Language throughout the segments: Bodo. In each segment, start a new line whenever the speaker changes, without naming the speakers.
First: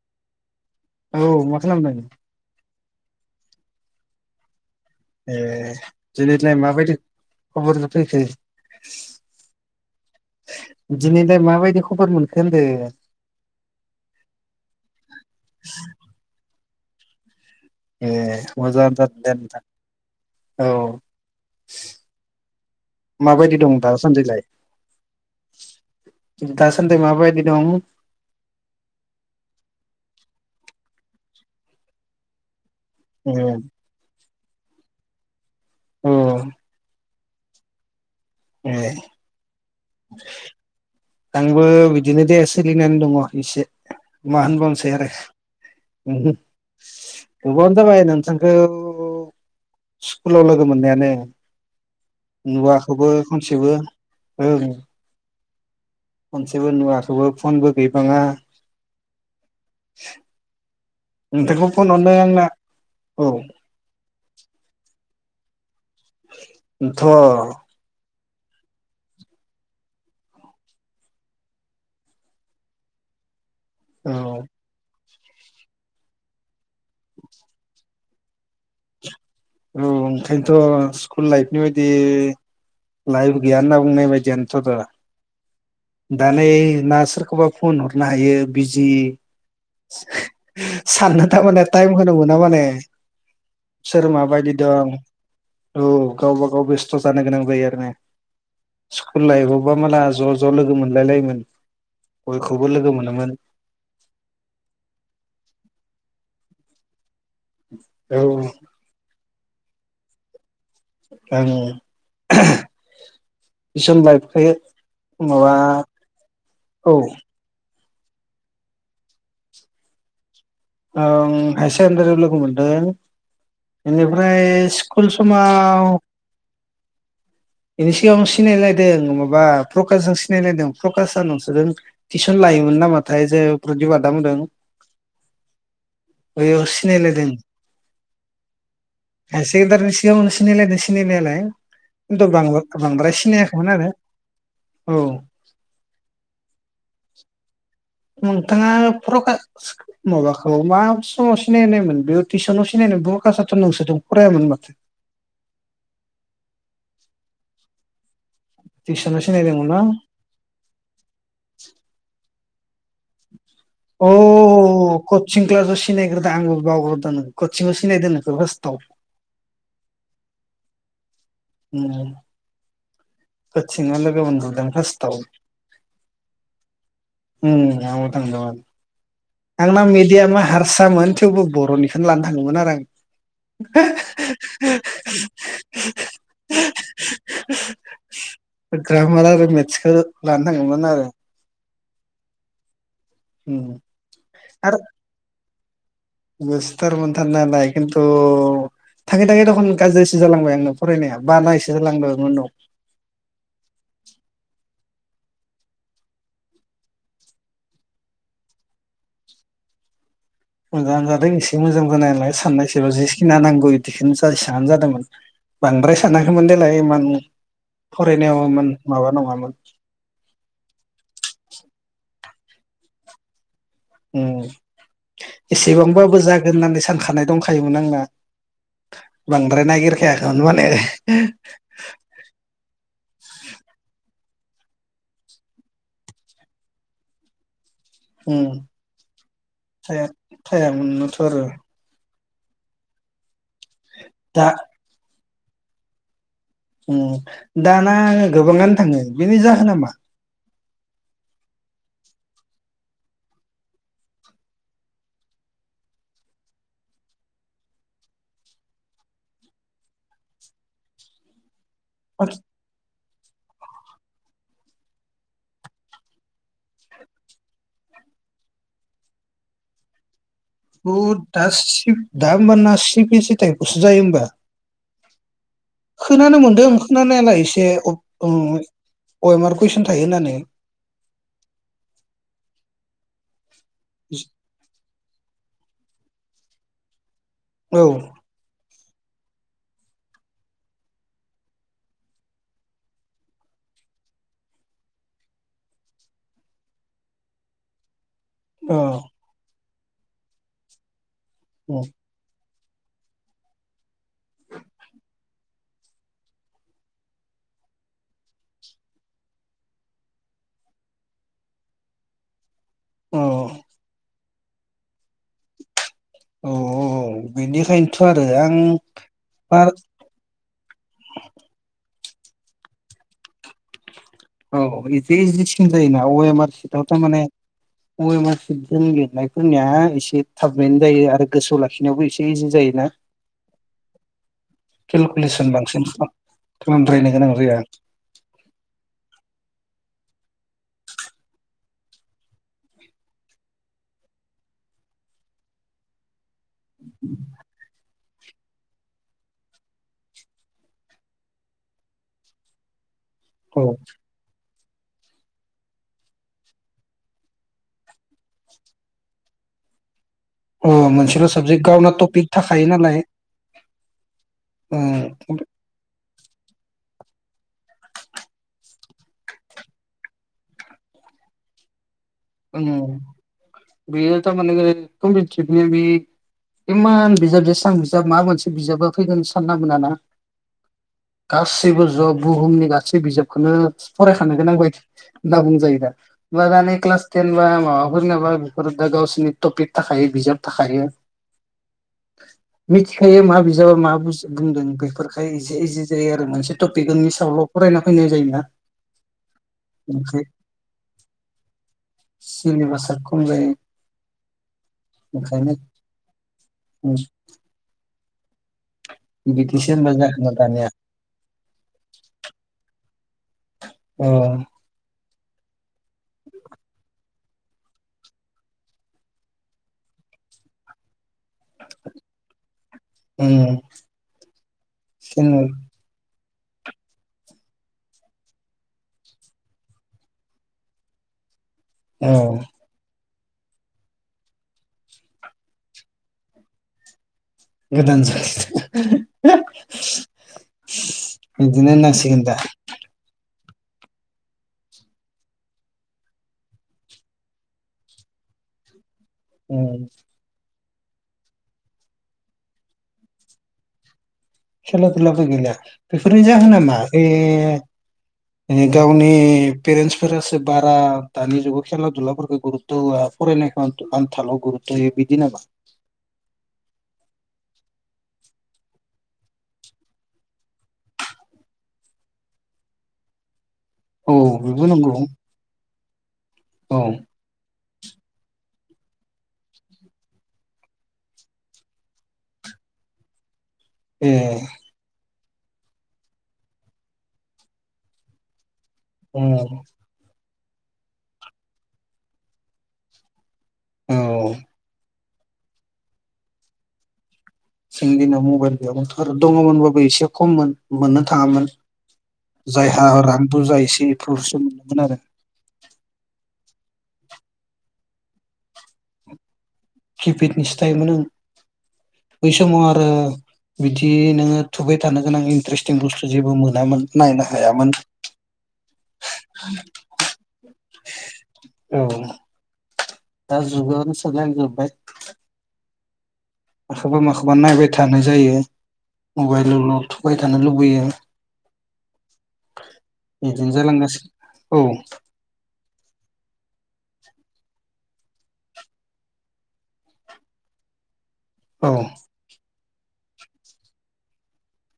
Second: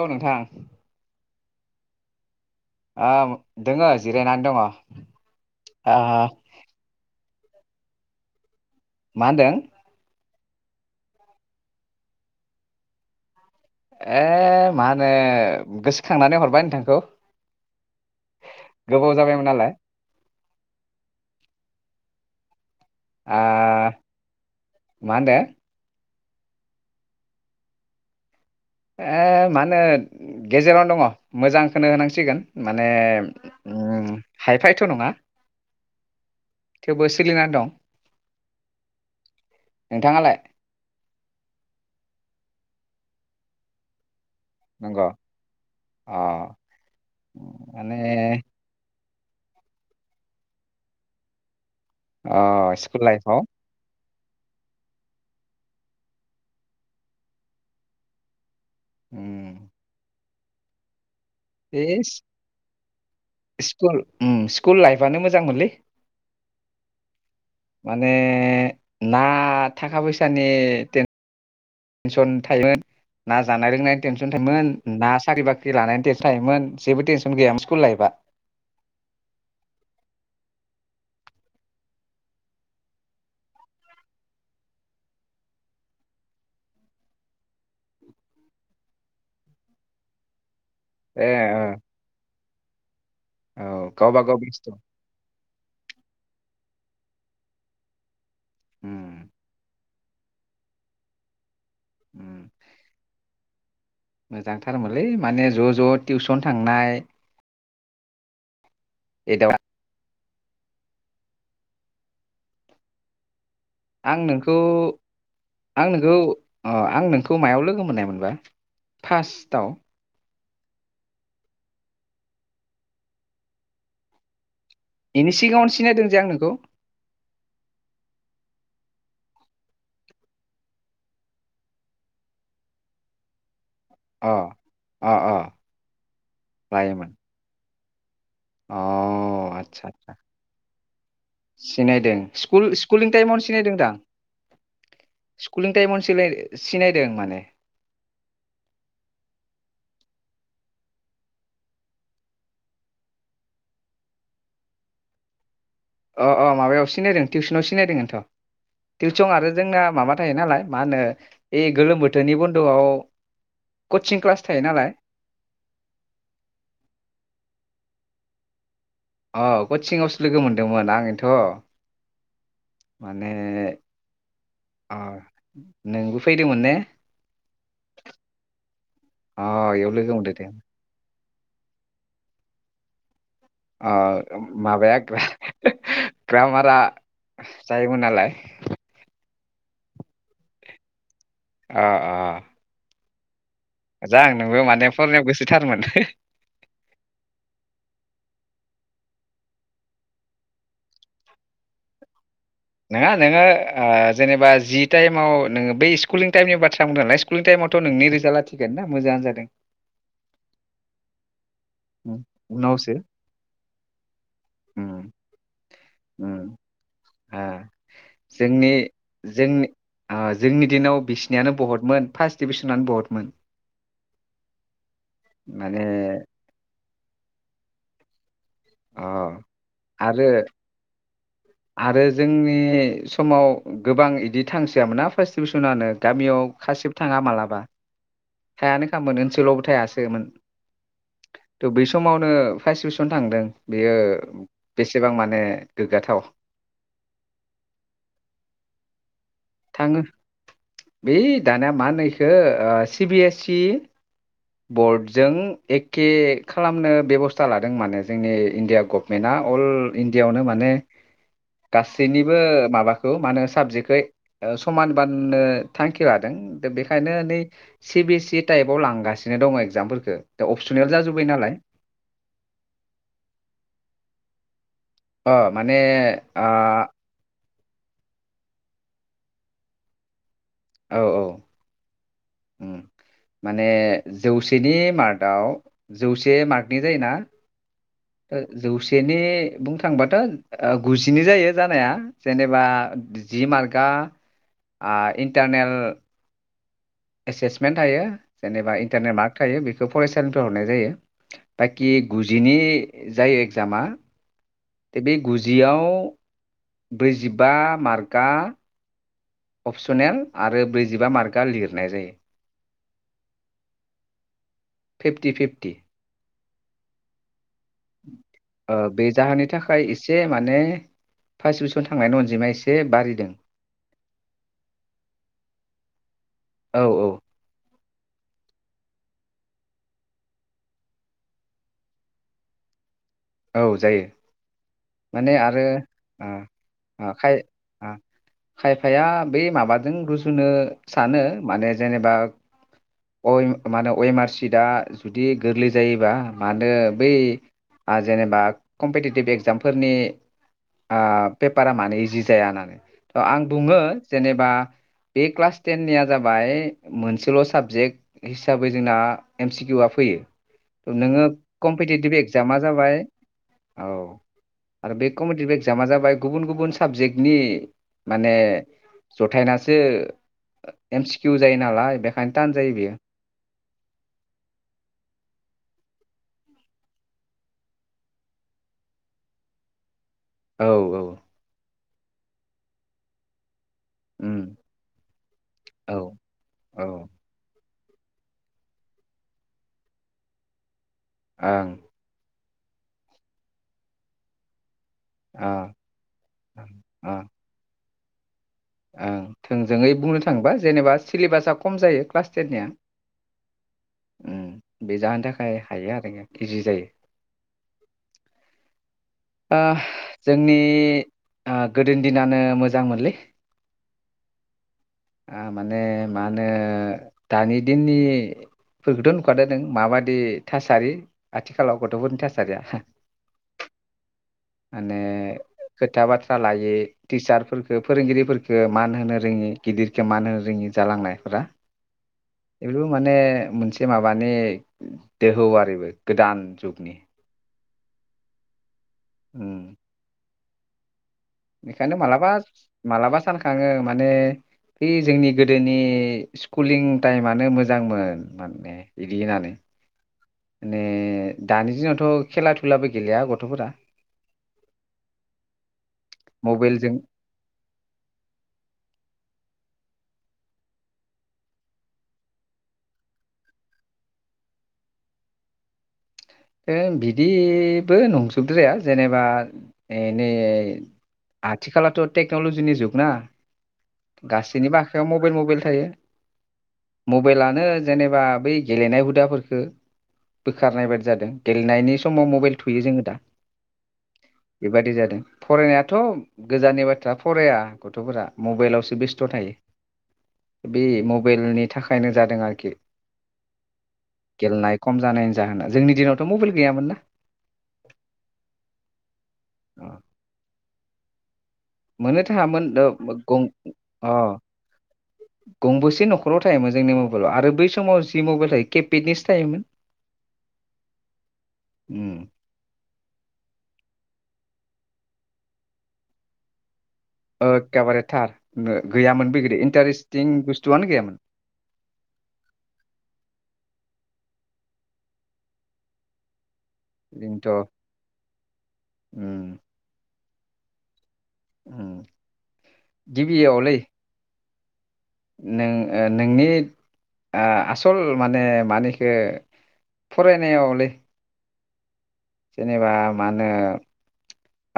औ नोंथां
औ मा खालामदों?
औ दोङो जिरायनानै दङ
ए दिनैलाय माबायदि खबरा [unintelligible]
मा होनदों?
दिनैलाय माबायदि खबर मोनखो होनदो
ए मा होनो गोसोखांनानै हरबाय नोंथां औ
ए मोजांङानो जादो दे नोंथां औ
ओ
माबायदि दं दासान्दिलाय?
मा होनदो
दासान्दि माबायदि दं?
ए मा होनो गेजेरावनो दङ मोजांखोनो होनांसिगोन। माने
ए
उम हायफायथ' नङा
औ
बोरै सोलिनानै दं?
ए
नोंथाङालाय?
आंबो बिदिनो दे सोलिनानै दङ इसे मा होनबावनोसै
नंग'
आरो
अ
गोबावानो
माने
जाबाय नोंथांखौ स्कुलाव लोगो मोननायानो
अ स्कुल
नुवाखैबो
लाइफआव
खनसेबो ओं खनसेबो नुवाखैबो फनबो गैबाङा
उम
[unintelligible] नोंथांखौ
बे
फन हरनो आंना औ
स्कुल उम स्कुल लाइफआनो मोजां मोनलै
इनथ'
माने ने ना थाखा फैसानि तेनसन थायोमोन ना जानाय लोंनायनि
औ
तेनसन थायोमोन ना साख्रि-बाख्रि लानायनि तेनसन थायोमोन जेबोटेनसन गैयामोन स्कुल लाइफआ
औ ओंखायनोथ' स्कुल लाइफनि बायदि लाइफ गैया होनना बुंनाय बायदियानोथ'थ' दा नै सोरखौबा फन हरनो हायो बिजि साननो
ए
थारमाने
ओ,
टाइमखौनो मोना माने
औ
सोर
गावबा गाव
माबाय
बेस्थ'
दं औ गाव गावबा-गाव बेस्थ' जानो गोनां जायो आरो ने? स्कुल
उम,
लाइफबावबा मालाय ज' ज' लोगो मोनलायलायोमोन
ओ मोजांथारमोनलै माने ज' ज' टिउसन थांनाय
औ
एदावनाय [inaudible]
ओं ओहो हो
आं नोंखौ आं नोंखौ अ
औ
आं नोंखौ मायाव लोगो मोन्नाय? मोननाय मोनबा फार्स्टआव?
ओ हायार सेकेण्डारियाव लोगो मोनदों बेनिफ्राय स्कुल
बेनि सिगाङावनो
समाव
सिनायदों जे आं नोंखौ
बिनि सिगांङाव सिनायलाय जों माबा प्रकश जों सिनायलायदों प्रकशआ नोंसोरजों टिउसन लायोमोन नामाथाय जो
अ अ-अ
बैयाव सिनालायदों
अ
सेकेण्डारिनि
आदसा-आदसा
सिगाङावनो सिनायलायदों सिनायनायालाय
सिनायदों
खिन्थु
स्कुल- स्कुलिं
बांद्राय
टाइमावनो
सिनायाखैमोन
सिनायदों
आरो
दा
औ
स्कुुलिं टाइमावनो सिना-सिनायदों माने
नोंथांङा प्रखास माबाखौ मा समाव सिनायनायमोन बेयाव टिउसनाव सिनायनाय प्रखासाथ' नोंसोरजों फरायामोन माथो
अ अ माबायाव सिनायदों टिउसनाव सिनायदोंथ'
टिउसनाव
टिउसन आरो
सिनायदोंमोन ना
जोंना माबा थायो नालाय मा होनो बे गोलोम बोथोरनि बन्द [inaudible]
अ कचिं क्लासाव सिनायग्रोदों आंबो बावगारदो कचिंआव सिनायदोंनो जस्थाव [unintelligible]
अ कचिंआवसो लोगो मोनदोंमोन आं
उम कचिंङाव लोगो मोनग्रोदों
अ
फासथाव उम
नोंबो फैदोंमोन ने
उम आंबो थांदोंमोन।
अ
आंना
इयाव लोगो मोनदों
मिडियामा
दे
हारसामोन थेवबो बर'निखोनो लानो थाङोमोन आरो आं।
ओ माबाया ग्रामारा जायोमोन नालाय।
टसखो लानो थाङोमोन आरो।
ओ ओ।
उम
मोजां नोंबो माने फरायनायाव गोसो थारमोन।
गोसोथार मोनथार नालाय खिन्थु थाङै थाङै दखन गाज्रिसो जालांबाय आंनो फरायनाया बानायसो जालांबाय उनाव।
नोङा नोङो ओ जेनेबा जि टाइमाव नोङो बै स्कुुलिं टाइमनि बाथ्रा बुंदों नालाय स्कुुलिं टाइमावथ' नोंनि रिजाल्टा थिगोनोना मोजाङानो जादों।
मोजाङानो जादों ए से मोजां जानाय
उम,
नालाय साननायसेबा
उनावसो
जिखिना नांगौ बिदिखोनो जेसांआनो जादोंमोन।
उम
बांद्राय सानाखैमोन
उम
देलाय इमान
ओ
फरायनायाव इमान
जोंनि
माबा नङामोन।
जोंनि ओ डिबिसनानो बहतमोन।
उम
माने
एसेबांबाबो जागोन होननानै सान खानाय दंखायोमोन आंना।
अ
बांद्राय
आरो
नागिरखायाखैमोन माने
आरो जोंनि समाव गोबां इदिट थांसैयामोना फार्स्ट डिभिसनानो गामियाव खासेबो थाङा मालाबा।
उम।
थायानो खामोन ओनसोलावबो
थाया
थायासोमोन।
थायामोननोथ' आरो
थ' बै समाव नो फार्स डिभिसन थांदों। बेयो
दा
बेसेबां मा ने गोग्गाथाव।
दाना आङो गोबाङानो थाङो। बेनि जाहोना मा
थाङो बे दाना मा होनो इ खो ओ सि बिए सि बर्डजों एखे खालामनो बेब'स्था लादों माने जोंनि इण्डिया गभमेन्टआ अल इण्डियावनो माने गासैनिबो माबा खौ मा होन साबजेक्टखै ओ समान बाननो थांखि लादों। दा बेखायनो नै सि बि एस सि इ टाइपआव लांगासिनो दङ एगजामफोरखो।
अ दा सि दा होमबाना सि बि सि थाइफावसो जायो होमबा।
ओ।
खोनानो मोन्दों खोनानायालाय इ से उ उम अयमार कुयसन थायो होननानै।
औ औ। उम। माने जौसेनि मार्टआव जौसे मार्कनि जायोना।
औ
ओ जौ सेनि बुंनो थांबाथ' ओ गुजिनि जायो जानाया जेनेबा जि मार्कआ आ इन्टारनेल एसेसमेन्ट थायो। जेनेबा
औ
इन्थारनेल मार्ख थायो बे खौ फरायसालिफ्राय हरनाय जायो।
औ
बाखि गुजिनि जाय एगजामा बे गुजियाव ब्रैजिबा मार्कआ अपसनेल आरो ब्रैजिबा मार्कआ लिरनाय जायो
औ
फिफटि फिफटि
अ
ओ बे जाहोननि
बार
थाखाय एसे माने फार्सदिबिसन थांनाय अनजिमा एसे बारिदों।
औ इदि इजिसिम जायोना अ एम आर
औ
सिथआथ'
औ
माने अ एम आर सिथजों लिरनायफोरनिया एसे थाबैनो जायो आरो गोसोआव लाखिनायावबो एसे इजि जायोना।
औ जायो माने
केलकुलेसन
आरो
बांसिन खालाम खालामद्रायनो
आ खाय
गोनां जाया
आ खाय फाया बै माबाजों रुजुनो सानो माने जेनेबा अ मा होनो अ अम आर सिटआ जुदि गोरलै जायोबा मानो बै आ जेनेबा कम्पिटिटिभ एगजामफोरनि आ पेपारा मानो इजि जाया होनानै आं
औ
बुंङो जेनेबा बे क्लास टेननिया जाबाय मोनसेल' साबजेक्ट हिसाबै जोंना एम सि किउआ फैयो।
अ
थ' नोङो
मोनसेल' साबजेक्ट गावना
कम्पिटिटिभ
टपिक
एग्जामा
थाखाय
जाबाय औ आरो बे
ओम
कमदिक इक्जाम‌ आ जाबाय गुबुन गुबुन साबजेक्टनि माने जथायनासो एम सिकिउ जायो नालाय बे
ओं बेयो थारमाने खमपेथिब नि बि इमान बिजाब जेसां बिजाब मा मोनसे बिजाबा फैगोन सानना मोनाना।
औ औ
गासैबो ज' बुहुमनि गासै बिजाबखौनो फरायखानो
उम
गोनां बायदि होनना बुंजायो दा
औ
हामब्ला दा नै
औ
क्लास हमबा माबाफोर नाबा बेफोरा गावसोरनि टपिक थाखायो बिजाब थाखायो
आं
मिथिखायो मा बिजाब मा बुस बुंदों फोरखाय
ओ
इजे इजे जायो आरो मोनसे टपिकनि
ओ
सायावल' फरायनांगौ‌ फैनाय जायोना
ओं थोंजोङै
ओमफ्राय
बुंनो थांङोबा जेनेबा सिलेबासाआ खम जाय जायो क्लास टेननिया
सिलेबासा खम जायो
उम बे जानो
ओंखायनो
थाखाय हायो आरो इजि जायो।
उम
आ‌
बिदिसो होनबा जाखोना
जोंनि
दानिया
ओ गोदोनि दिनानो मोजां मोनलै
औ
माने मा होनो दानि दिननिफोरखौथ' नुख जादों माबादि थासारि आथिखालाव गथ'फोरनि थासारिया
उम
माने
सेनियर
बाथ्रा लायो टिचारखो फोरोंगिरिफोरफोरखो मान होनो रोङि गिदिरखो मान होनो रोङि जालांनायफोरा
औ
एबो माने ओ मोनसे माबानि दोहौ आरो बे गोदान जुगनि
गोदान [unintelligible]
उम
[inaudible]
बेखायनो
होननांसिगोन
मालाबा
दा
मालाबा सानख थाङो माने बे जोंनि गोदोनि स्कुुलिं टाइमानो मोजांमोन माने गिनानै
उम
ने दानि दिनावथ खेला दुलाबो गेलेया गथफोरा
खेला दुलाबो गैला बेफोरनि जाहोनामा
मबाइलजों
गावनि पेरेन्टसफोरासो बारा दानि जुगाव खेला दुलाफोरखौ गुरुतथ होआ फरायनायखौ आन्थालाव गुरुतथ होयो बिदिनो
ओ बिदिबो नंजोबद्राया जेनेबा ए नै आथिखलाथ टेक्नलजिनि जुगना
औ बेबो
गासैनि
नंगौ
बाखायाव मबेइल मबेइल थायो
औ
मबाइलानो जेनेबा बै गेलेनाय हुदाफोरफोरखौ बोखारनाय बायदि जादों गेलेनायनि समाव मबाइल थुयो जोङो दा
ए
बेबादि जादों फरायनायाथ' गोजाननि बाथ्रा फराया गथ'फोरा मबाइलावो सुब
उम
बेस्थ थायो बे मबाइलनि थाखायनो जादों आरोखि
औ
गेलनाय खम जानायनि जाहोना जोंनि दिनावथ मबाइल गैयामोन ना
जोंनि दिनाव मबाइल गैयावथ दङमोनबाबो एसे खममोन मोननो थाङामोन
मोननो थाङामोन
जायहा रां
गं
बुरजा एसे
अ
प्रसन मोन आरो
गंबेसे नखराव थायोमोन जोंनि मबाइलाव आरो बै समाव जि मबाइल थायो केपेडनिसो थायोमोन
किपेडनि सिथायोमोन ओं
उम
बै समाव आरो बिदि नोङो थुबाय थानो गोनां इन्टारेस्टिं बुस्थु जेबो मोनामोन नायनो हायामोन
एखेबारे थार गैयामोन बे गिदिर इन्टारेस्टिं बुस्थुआनो गैयामोन।
औ दा जुगावनो सोलायजोबाय। माखौबा माखौबा नायबाय
ओरैनोथ'
थानाय जायो
उम
मबाइलाव ल थुबाय थानो लुबैयो।
उम
बिदिनो
गिबियावलै
जालांगासिनो। औ।
नों नोंनि आ आसल माने मानिखो फरायनायावलै।
औ।
जेनेबा मा होनो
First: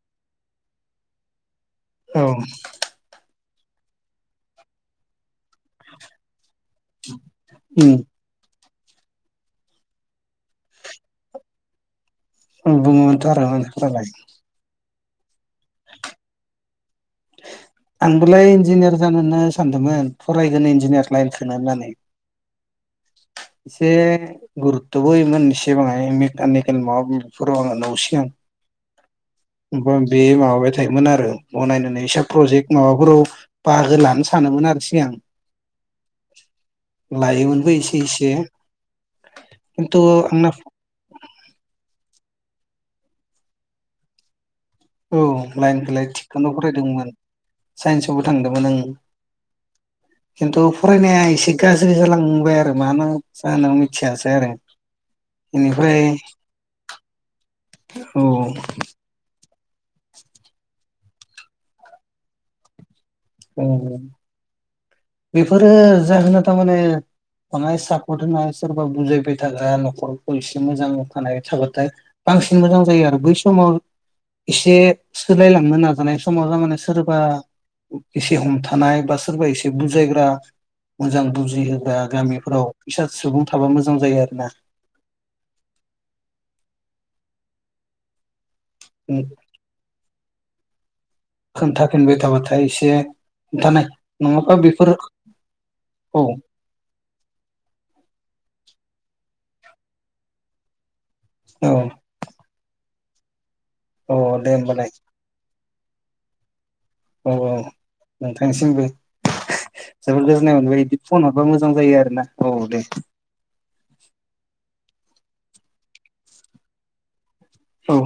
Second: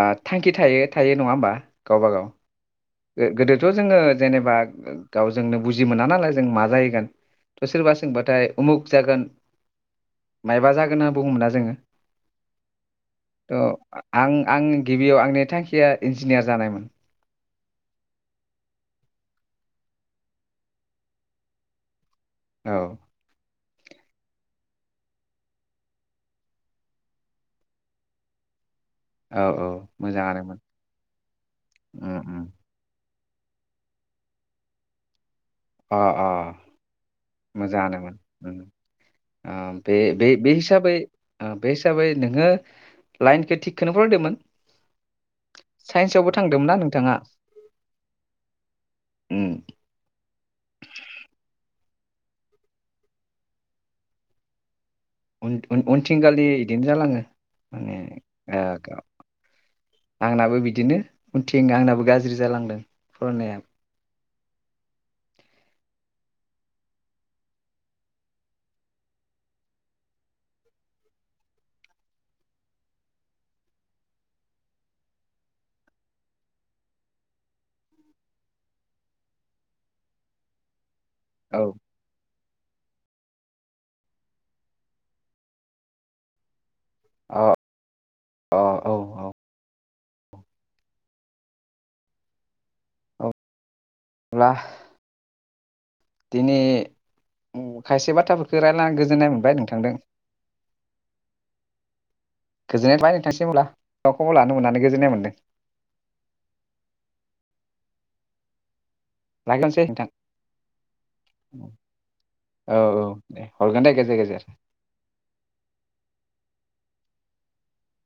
ओ थांखि थायो थायो नङा होमबा। गावबा
औ।
गाव गोदोथ' जोङो जेनेबा गावजोंनो बुजि मोना नालाय जों मा जाहैगोन थ'
उम
सोरबा सोंबाथाय उमुक जागोन मायबा जागोन होनना बुङोमोनना जोङो
बुंङोमोनथ' आरो
थ'
मालाय
आं आं गिबियाव आंनि थांखिया इन्जिनियार जानायमोन।
आंबोलाय इन्जिनियार जानोनो सानदोंमोन फरायगोन इन्जिनियार लाइनखौ होननानै
औ।
एसे गुरुत्थ'बो होयोन एसेबाङाय मेकानिकेल माबा बेफोराव आङो नसिंआव
औ औ
त बे
मोजाङानोमोन
माबाबाय थायोमोन आरो बनाय
उम
ऐसा
उम
प्रजेक माबाफोराव बाहागो लानो सानोमोन आरो सिगां।
अ अ
लायोमोनबो एसे एसे
मोजाङानोमोन ओ
खिन्थु आंना
बे हिसाबै बे हिसाबै नोङो लाइनखो थिगखौनो फरायदोंमोन।
औ लाइन फैलाइ
साइन्सआवबो
थिकखौनोनो
थांदोंमोनना
फरायदोंमोन आं
नोंथाङा
साइन्सावबो थांदोमोन आं।
उम,
त फरायनाया एसे गाज्रि ज्रि जालांबाय आरो मा होन जाहोनाव मिथियासै आरो। बेनिफ्राय
उनथिंगालि इदिनो जालाङो माने
औ
आंनाबो बिदिनो उनथिं आंनाबो गाज्रि जालांदों। फरायनाया
[inaudible] बेफोरो जाहोना थामाने मनाय सापर्ट होनाय सोरबा बुजायबाय थाग्रा न'खरखौ एसे मोजांखानाय थाबाथाय बांसिन मोजां जायो आरो बै समाव एसे सोलायलांनो नाजानाय समाव थारमाने सोरबा एसे हमथानाय बा सोरबा एसे बुजायग्रा मोजां
औ
बुजिहोग्रा गामिफोराव बायसा सुबुं थाबा मोजां जायो आरो ना।
[inaudible] अ औ औ।
खोन्थाफिनबाय थाबाथाय एसे खोन्थानाय
अब्ला
नङाबा बेफोर औ
दिनै खायसे बाथ्राफोरखौ रायलायनानै गोजोननाय मोनदों बाय नोंथांदों
औ
गोजोननाय थाबाय नोंथांनिसिम अब्ला
औ
खबर
दे
लानो मोननानै
होमबालाय
गोजोननाय मोन्दों
औ- औ नोंथांनिसिमबो
लाखिथ'सै नोंथां
जोबोद गोजोननाय मोनबाय बिदि फन हरबा मोजां जायो आरोना औ दे
औ दे हरगोन दे गेजेर गेजेर
औ